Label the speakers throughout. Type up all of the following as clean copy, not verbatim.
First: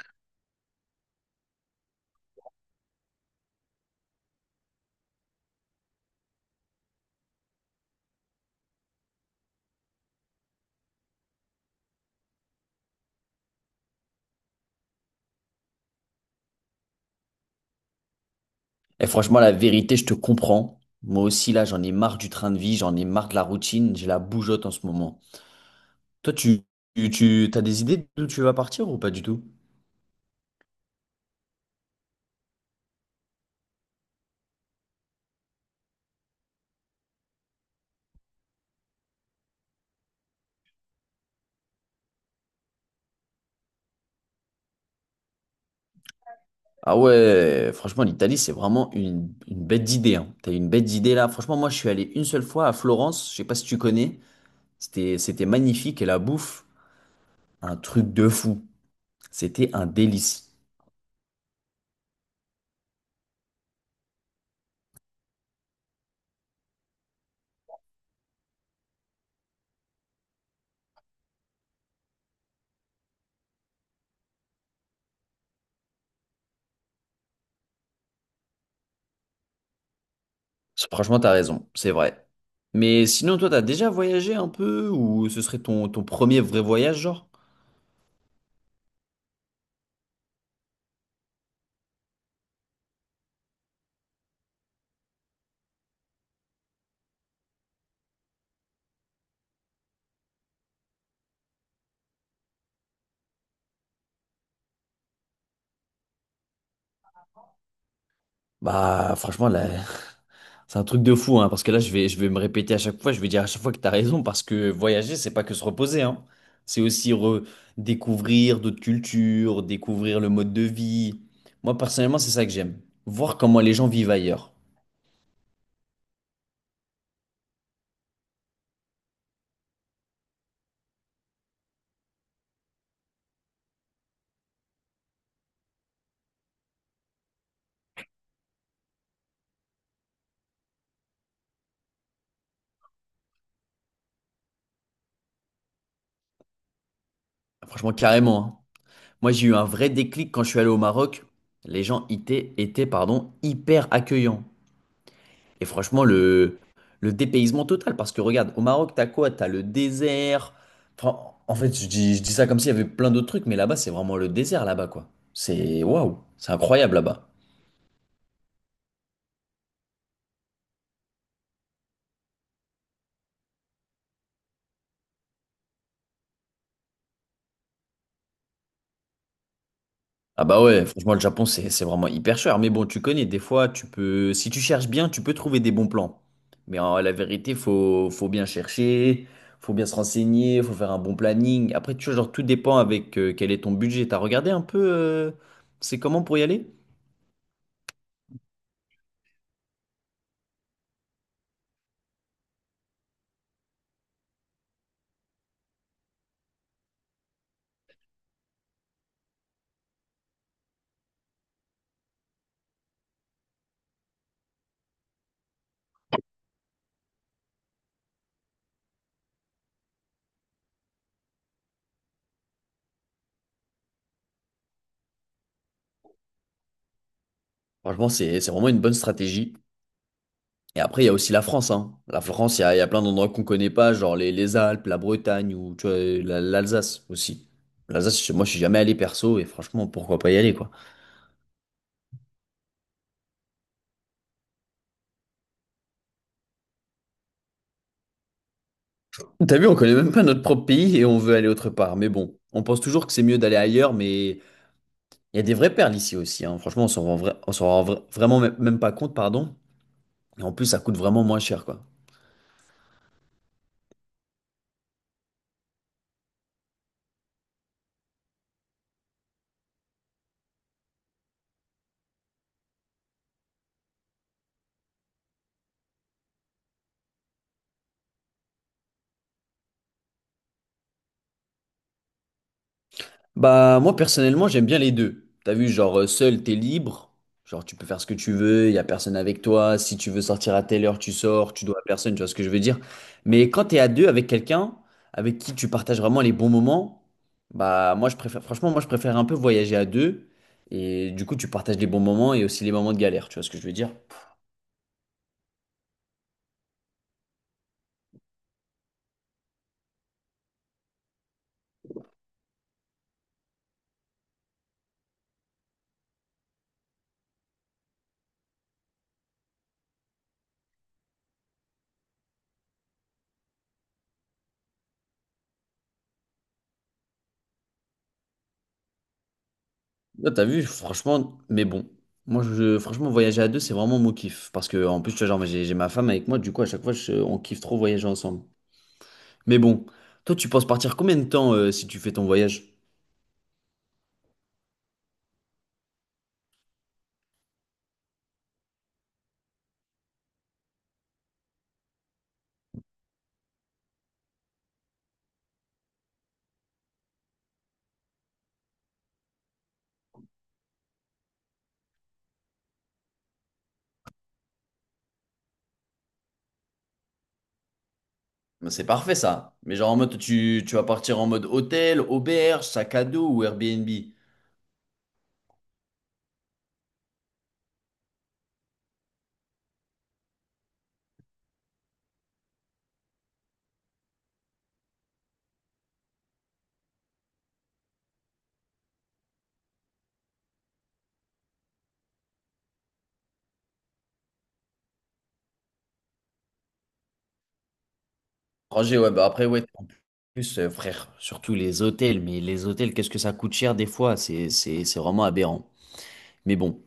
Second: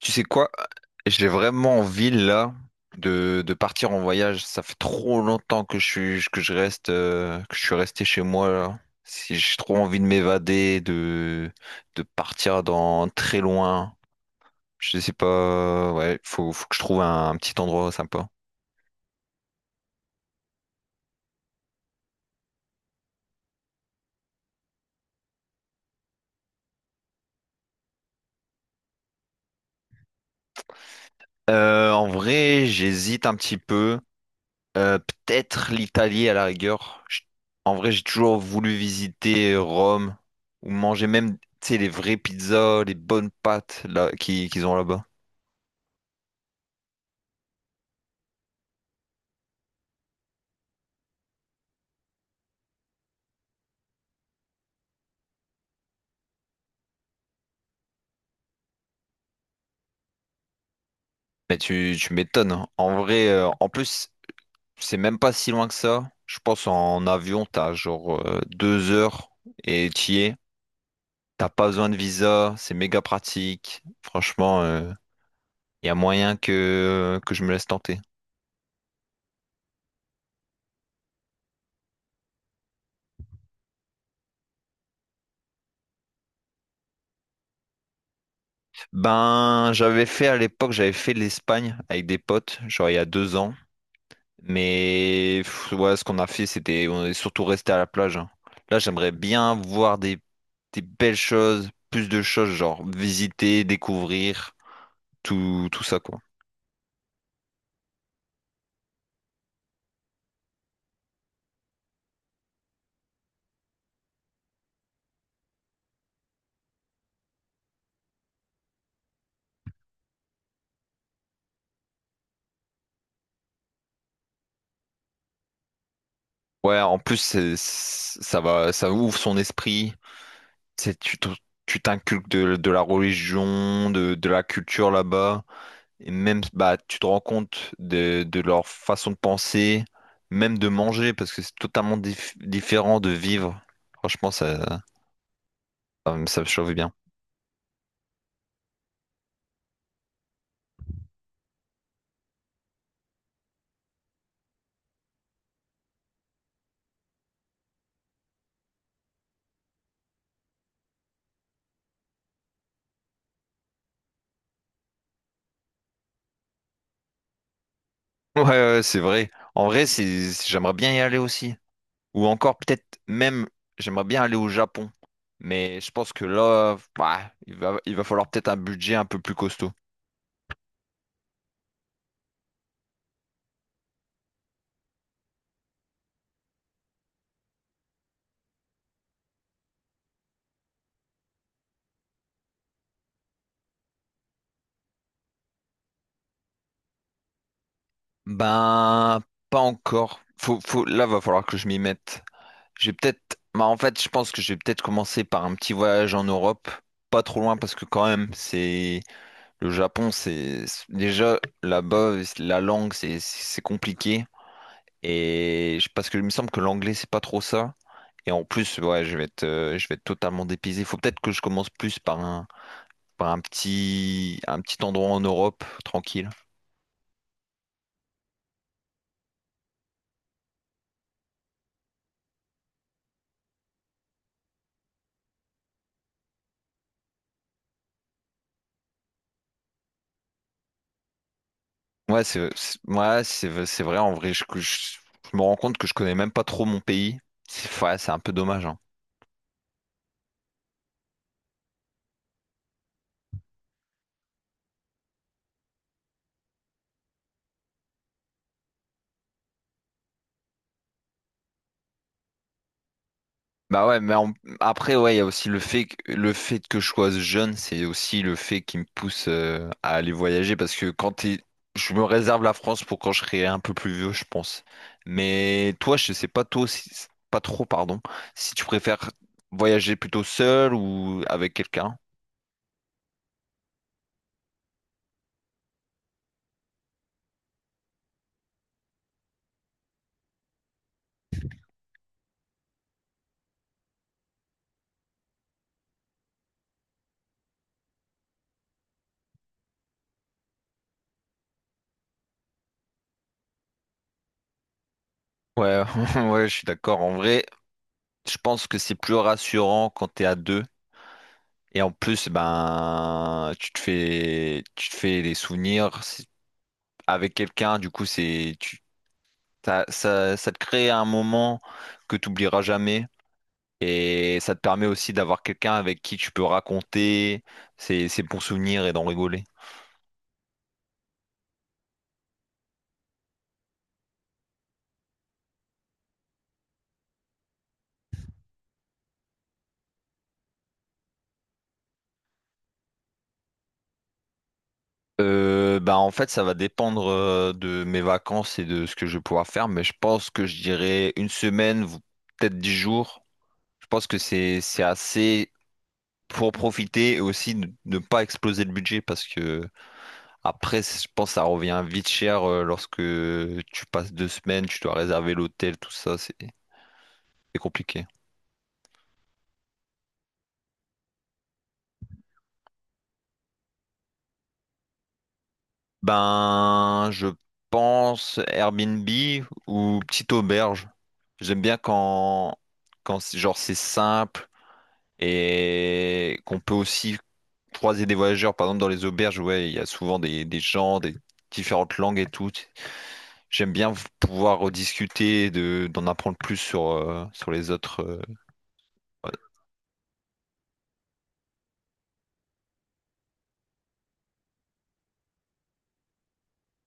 Speaker 1: Tu sais quoi? J'ai vraiment envie là de partir en voyage. Ça fait trop longtemps que je suis resté chez moi là. Si j'ai trop envie de m'évader, de partir dans très loin. Je sais pas. Ouais, faut que je trouve un petit endroit sympa.
Speaker 2: Et franchement, la vérité, je te comprends. Moi aussi, là, j'en ai marre du train de vie, j'en ai marre de la routine, j'ai la bougeotte en ce moment. Toi, t'as des idées d'où tu vas partir ou pas du tout?
Speaker 1: En vrai, j'hésite un petit peu. Euh, peut-être l'Italie à la rigueur. En vrai, j'ai toujours voulu visiter Rome ou manger même, tu sais, les vraies pizzas, les bonnes pâtes là qu'ils ont là-bas.
Speaker 2: Ah ouais, franchement, l'Italie, c'est vraiment une bête d'idée, hein. T'as une bête d'idée là. Franchement, moi, je suis allé une seule fois à Florence, je sais pas si tu connais. C'était magnifique et la bouffe, un truc de fou. C'était un délice.
Speaker 1: Mais tu m'étonnes. Hein. En vrai, en plus, c'est même pas si loin que ça. Je pense en avion, t'as genre deux heures et t'y es. T'as pas besoin de visa, c'est méga pratique. Franchement, il y a moyen que je me laisse tenter.
Speaker 2: Franchement, t'as raison, c'est vrai. Mais sinon, toi, t'as déjà voyagé un peu ou ce serait ton premier vrai voyage, genre?
Speaker 1: Ben, j'avais fait à l'époque, j'avais fait l'Espagne avec des potes, genre il y a deux ans. Mais pff, ouais, ce qu'on a fait, c'était on est surtout resté à la plage. Hein. Là, j'aimerais bien voir des belles choses, plus de choses, genre visiter, découvrir, tout ça quoi.
Speaker 2: Bah, franchement, là, c'est un truc de fou, hein, parce que là, je vais me répéter à chaque fois, je vais dire à chaque fois que t'as raison, parce que voyager, c'est pas que se reposer, hein. C'est aussi redécouvrir d'autres cultures, découvrir le mode de vie. Moi, personnellement, c'est ça que j'aime. Voir comment les gens vivent ailleurs.
Speaker 1: Ouais, en plus, ça va, ça ouvre son esprit. C'est, tu te- Tu t'inculques de la religion, de la culture là-bas. Et même, bah, tu te rends compte de leur façon de penser, même de manger, parce que c'est totalement différent de vivre. Franchement, ça me chauffe bien.
Speaker 2: Franchement, carrément, hein. Moi, j'ai eu un vrai déclic quand je suis allé au Maroc. Les gens pardon, hyper accueillants. Et franchement, le dépaysement total, parce que regarde, au Maroc, t'as quoi? T'as le désert. Enfin, en fait, je dis ça comme s'il y avait plein d'autres trucs, mais là-bas, c'est vraiment le désert, là-bas, quoi. C'est waouh, c'est incroyable là-bas.
Speaker 1: Ouais, ouais, c'est vrai. En vrai, j'aimerais bien y aller aussi. Ou encore, peut-être même, j'aimerais bien aller au Japon. Mais je pense que là, bah, il va falloir peut-être un budget un peu plus costaud.
Speaker 2: Ah bah ouais, franchement, le Japon, c'est vraiment hyper cher. Mais bon, tu connais, des fois, tu peux, si tu cherches bien, tu peux trouver des bons plans. Mais en, la vérité, faut bien chercher, faut bien se renseigner, faut faire un bon planning. Après, tu vois, genre, tout dépend avec quel est ton budget. T'as regardé un peu, c'est comment pour y aller?
Speaker 1: Ben, pas encore. Faut, là, va falloir que je m'y mette. J'ai peut-être, bah, en fait, je pense que je vais peut-être commencer par un petit voyage en Europe, pas trop loin parce que quand même, c'est le Japon, déjà là-bas, la langue, c'est compliqué parce que il me semble que l'anglais, c'est pas trop ça. Et en plus, ouais, je vais être totalement dépaysé. Faut peut-être que je commence plus par un petit endroit en Europe, tranquille.
Speaker 2: Franchement, c'est vraiment une bonne stratégie. Et après, il y a aussi la France, hein. La France, il y a plein d'endroits qu'on connaît pas, genre les Alpes, la Bretagne ou tu vois, l'Alsace aussi. L'Alsace, moi, je suis jamais allé perso et franchement, pourquoi pas y aller, quoi.
Speaker 1: Ouais, ouais, c'est vrai, en vrai, je me rends compte que je connais même pas trop mon pays. C'est ouais, c'est un peu dommage, hein.
Speaker 2: T'as vu, on connaît même pas notre propre pays et on veut aller autre part. Mais bon, on pense toujours que c'est mieux d'aller ailleurs, mais il y a des vraies perles ici aussi, hein. Franchement, on s'en rend vraiment même pas compte, pardon. Et en plus, ça coûte vraiment moins cher, quoi.
Speaker 1: Bah ouais, après, ouais, il y a aussi le fait que je sois jeune, c'est aussi le fait qui me pousse à aller voyager parce que je me réserve la France pour quand je serai un peu plus vieux, je pense. Mais toi, je sais pas toi pas trop, pardon, si tu préfères voyager plutôt seul ou avec quelqu'un.
Speaker 2: Bah moi personnellement j'aime bien les deux. T'as vu genre seul t'es libre, genre tu peux faire ce que tu veux, il y a personne avec toi, si tu veux sortir à telle heure tu sors, tu dois à personne, tu vois ce que je veux dire. Mais quand t'es à deux avec quelqu'un avec qui tu partages vraiment les bons moments, moi je préfère un peu voyager à deux, et du coup tu partages les bons moments et aussi les moments de galère, tu vois ce que je veux dire.
Speaker 1: Ouais, ouais, je suis d'accord. En vrai, je pense que c'est plus rassurant quand t'es à deux. Et en plus, ben, tu te fais des souvenirs avec quelqu'un. Du coup, c'est, tu, t'as- ça te crée un moment que tu oublieras jamais. Et ça te permet aussi d'avoir quelqu'un avec qui tu peux raconter ses bons souvenirs et d'en rigoler.
Speaker 2: Là, t'as vu, franchement, mais bon. Franchement, voyager à deux, c'est vraiment mon kiff. Parce que, en plus, tu vois, genre, j'ai ma femme avec moi, du coup, à chaque fois, on kiffe trop voyager ensemble. Mais bon, toi, tu penses partir combien de temps si tu fais ton voyage?
Speaker 1: Ben, en fait, ça va dépendre de mes vacances et de ce que je vais pouvoir faire. Mais je pense que je dirais une semaine, peut-être dix jours. Je pense que c'est assez pour profiter et aussi ne pas exploser le budget parce que après, je pense que ça revient vite cher lorsque tu passes deux semaines, tu dois réserver l'hôtel, tout ça, c'est compliqué.
Speaker 2: Mais c'est parfait ça. Mais genre en mode tu vas partir en mode hôtel, auberge, sac à dos ou Airbnb?
Speaker 1: Ben, je pense Airbnb ou petite auberge. J'aime bien quand genre c'est simple et qu'on peut aussi croiser des voyageurs. Par exemple, dans les auberges, ouais, il y a souvent des gens, des différentes langues et tout. J'aime bien pouvoir rediscuter, d'en apprendre plus sur les autres.
Speaker 2: Roger, ouais, bah après ouais, en plus frère, surtout les hôtels, mais les hôtels, qu'est-ce que ça coûte cher des fois? C'est vraiment aberrant. Mais bon,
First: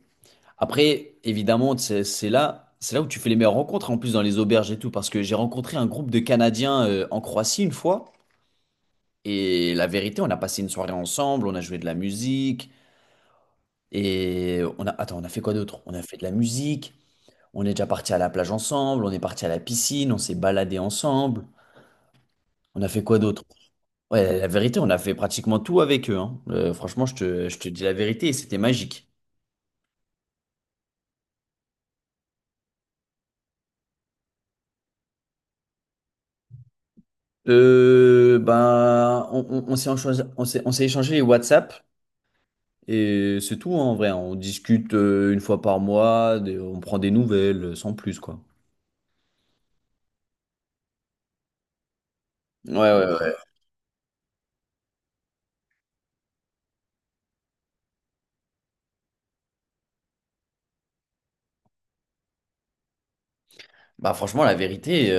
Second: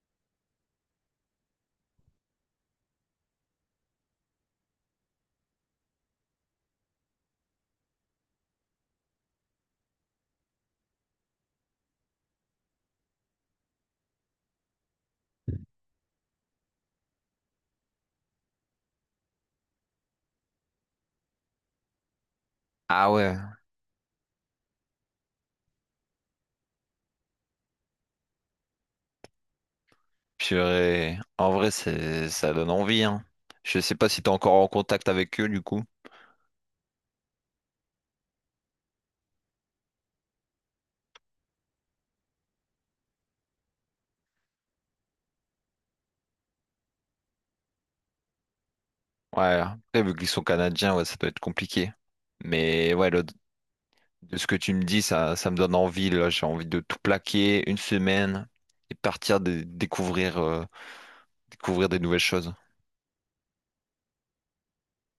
Speaker 2: après, évidemment, c'est là où tu fais les meilleures rencontres, en plus dans les auberges et tout, parce que j'ai rencontré un groupe de Canadiens en Croatie une fois, et la vérité, on a passé une soirée ensemble, on a joué de la musique. Et on a, attends, on a fait quoi d'autre? On a fait de la musique, on est déjà parti à la plage ensemble, on est parti à la piscine, on s'est baladé ensemble. On a fait
Speaker 1: Ah
Speaker 2: quoi
Speaker 1: ouais,
Speaker 2: d'autre? Ouais, la vérité, on a fait pratiquement tout avec eux, hein. Franchement, je te dis la vérité, et c'était magique.
Speaker 1: purée. En vrai, ça donne envie, hein. Je sais pas si t'es encore en contact avec eux, du coup.
Speaker 2: Ben, on s'est enchoi- on s'est échangé les WhatsApp et c'est tout, hein, en vrai, hein. On discute une fois par mois, on prend des nouvelles, sans plus, quoi.
Speaker 1: Ouais, après, vu qu'ils sont canadiens, ouais, ça doit être compliqué.
Speaker 2: Ouais,
Speaker 1: Mais ouais,
Speaker 2: ouais, ouais.
Speaker 1: de ce que tu me dis, ça me donne envie, là. J'ai envie de tout plaquer une semaine et partir découvrir des nouvelles choses.
Speaker 2: Bah franchement, la vérité,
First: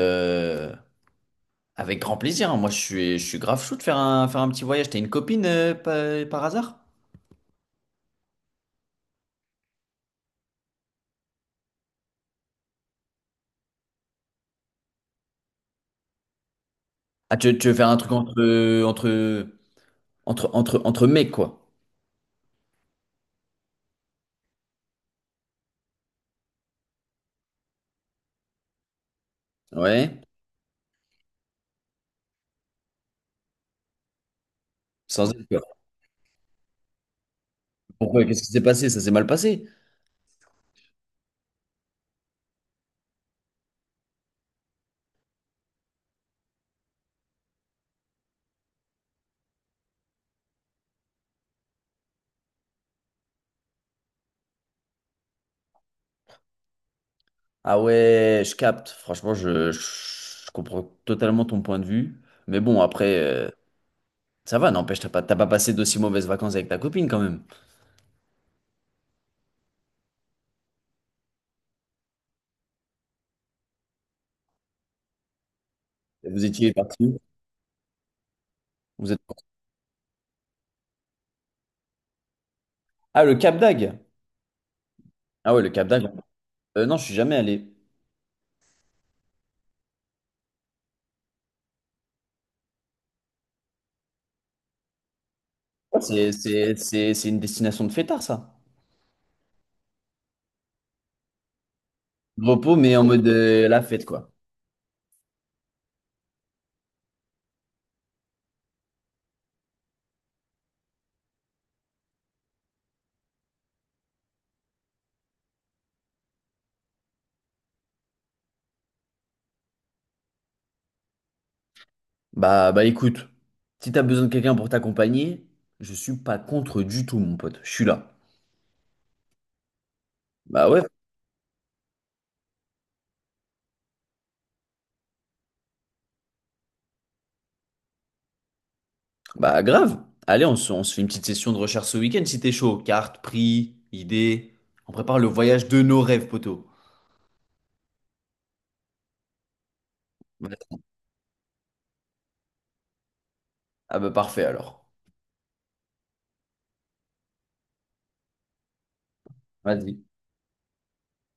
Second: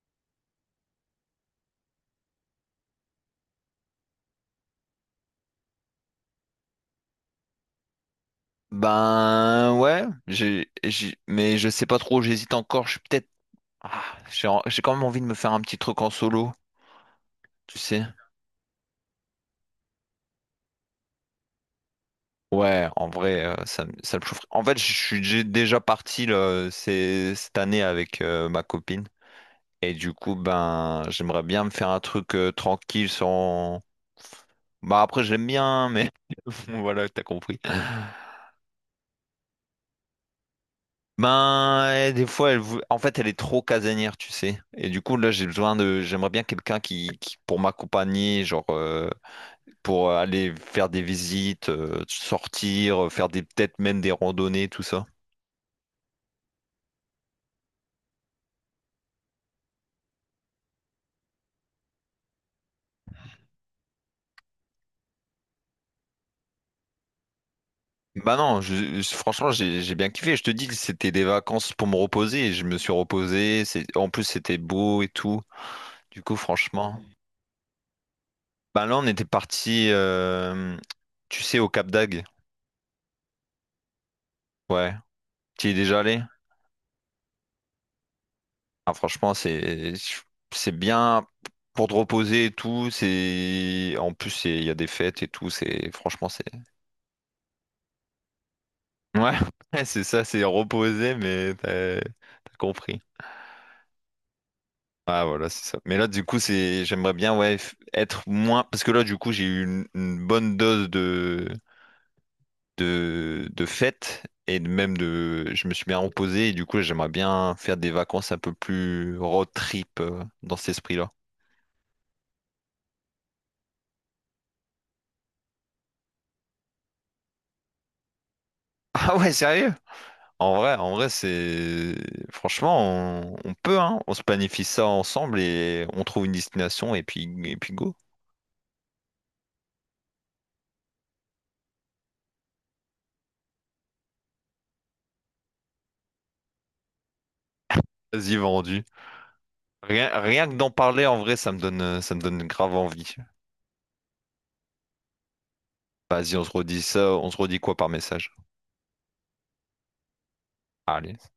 Speaker 2: avec grand plaisir, hein. Moi, je suis grave chaud de faire faire un petit voyage. T'as une copine par hasard?
Speaker 1: Ben ouais, mais je sais pas trop, j'hésite encore. Je suis peut-être Ah, j'ai quand même envie de me faire un petit truc en solo,
Speaker 2: Ah, tu veux
Speaker 1: tu
Speaker 2: faire un
Speaker 1: sais.
Speaker 2: truc entre mecs, quoi?
Speaker 1: Ouais, en vrai, ça me chaufferait. En fait, je suis j'ai déjà parti là, cette année avec ma copine. Et du
Speaker 2: Ouais.
Speaker 1: coup, ben, j'aimerais bien me faire un truc tranquille sans... Bah après,
Speaker 2: Sans
Speaker 1: j'aime
Speaker 2: être.
Speaker 1: bien, mais voilà, t'as compris.
Speaker 2: Pourquoi? Qu'est-ce qui s'est passé? Ça s'est mal passé?
Speaker 1: Ben, et des fois, en fait, elle est trop casanière, tu sais. Et du coup, là, j'ai besoin de... J'aimerais bien quelqu'un pour m'accompagner, genre... pour aller faire des visites, sortir, faire des peut-être même des randonnées, tout ça.
Speaker 2: Ah ouais, je capte. Franchement, je comprends totalement ton point de vue. Mais bon, après, ça va, n'empêche, t'as pas passé d'aussi mauvaises vacances avec ta copine quand même.
Speaker 1: Bah non, franchement, j'ai bien kiffé. Je te dis que c'était des vacances pour me reposer et je me suis reposé. En plus, c'était beau et tout. Du coup,
Speaker 2: Vous étiez
Speaker 1: franchement.
Speaker 2: parti où?
Speaker 1: Bah là, on
Speaker 2: Vous êtes...
Speaker 1: était parti, tu sais, au Cap d'Agde.
Speaker 2: Ah, le Cap d'Agde.
Speaker 1: Ouais.
Speaker 2: Ah ouais,
Speaker 1: Tu y
Speaker 2: le
Speaker 1: es
Speaker 2: Cap
Speaker 1: déjà
Speaker 2: d'Agde.
Speaker 1: allé?
Speaker 2: Non, je suis jamais allé.
Speaker 1: Ah, franchement, c'est bien pour te reposer et tout. C'est en plus, il y a des fêtes et tout. C'est franchement, c'est
Speaker 2: C'est une destination de fêtard, ça.
Speaker 1: Ouais, ouais, c'est ça, c'est reposer mais t'as
Speaker 2: Repos, mais
Speaker 1: compris.
Speaker 2: en mode la fête, quoi.
Speaker 1: Ah voilà, c'est ça. Mais là, du coup, c'est j'aimerais bien ouais être moins parce que là, du coup, j'ai eu une bonne dose de fête et de- même de je me suis bien reposé et du coup, j'aimerais bien faire des vacances un peu plus road trip dans cet esprit-là.
Speaker 2: Bah, bah écoute, si t'as besoin de quelqu'un pour t'accompagner, je suis pas contre du tout, mon pote. Je suis là.
Speaker 1: Ah ouais, sérieux? En
Speaker 2: Bah
Speaker 1: vrai,
Speaker 2: ouais,
Speaker 1: en vrai, c'est franchement, on peut hein, on se planifie ça ensemble et on trouve une destination et puis go.
Speaker 2: bah grave. Allez, on se fait une petite session de recherche ce week-end si t'es chaud. Cartes, prix, idées. On prépare le voyage de nos rêves, poteau.
Speaker 1: Vas-y, vendu. Rien que d'en
Speaker 2: Vas-y.
Speaker 1: parler en vrai, ça me donne grave envie.
Speaker 2: Ah bah parfait alors.
Speaker 1: Vas-y, on se redit quoi par message?
Speaker 2: Vas-y.
Speaker 1: Allez.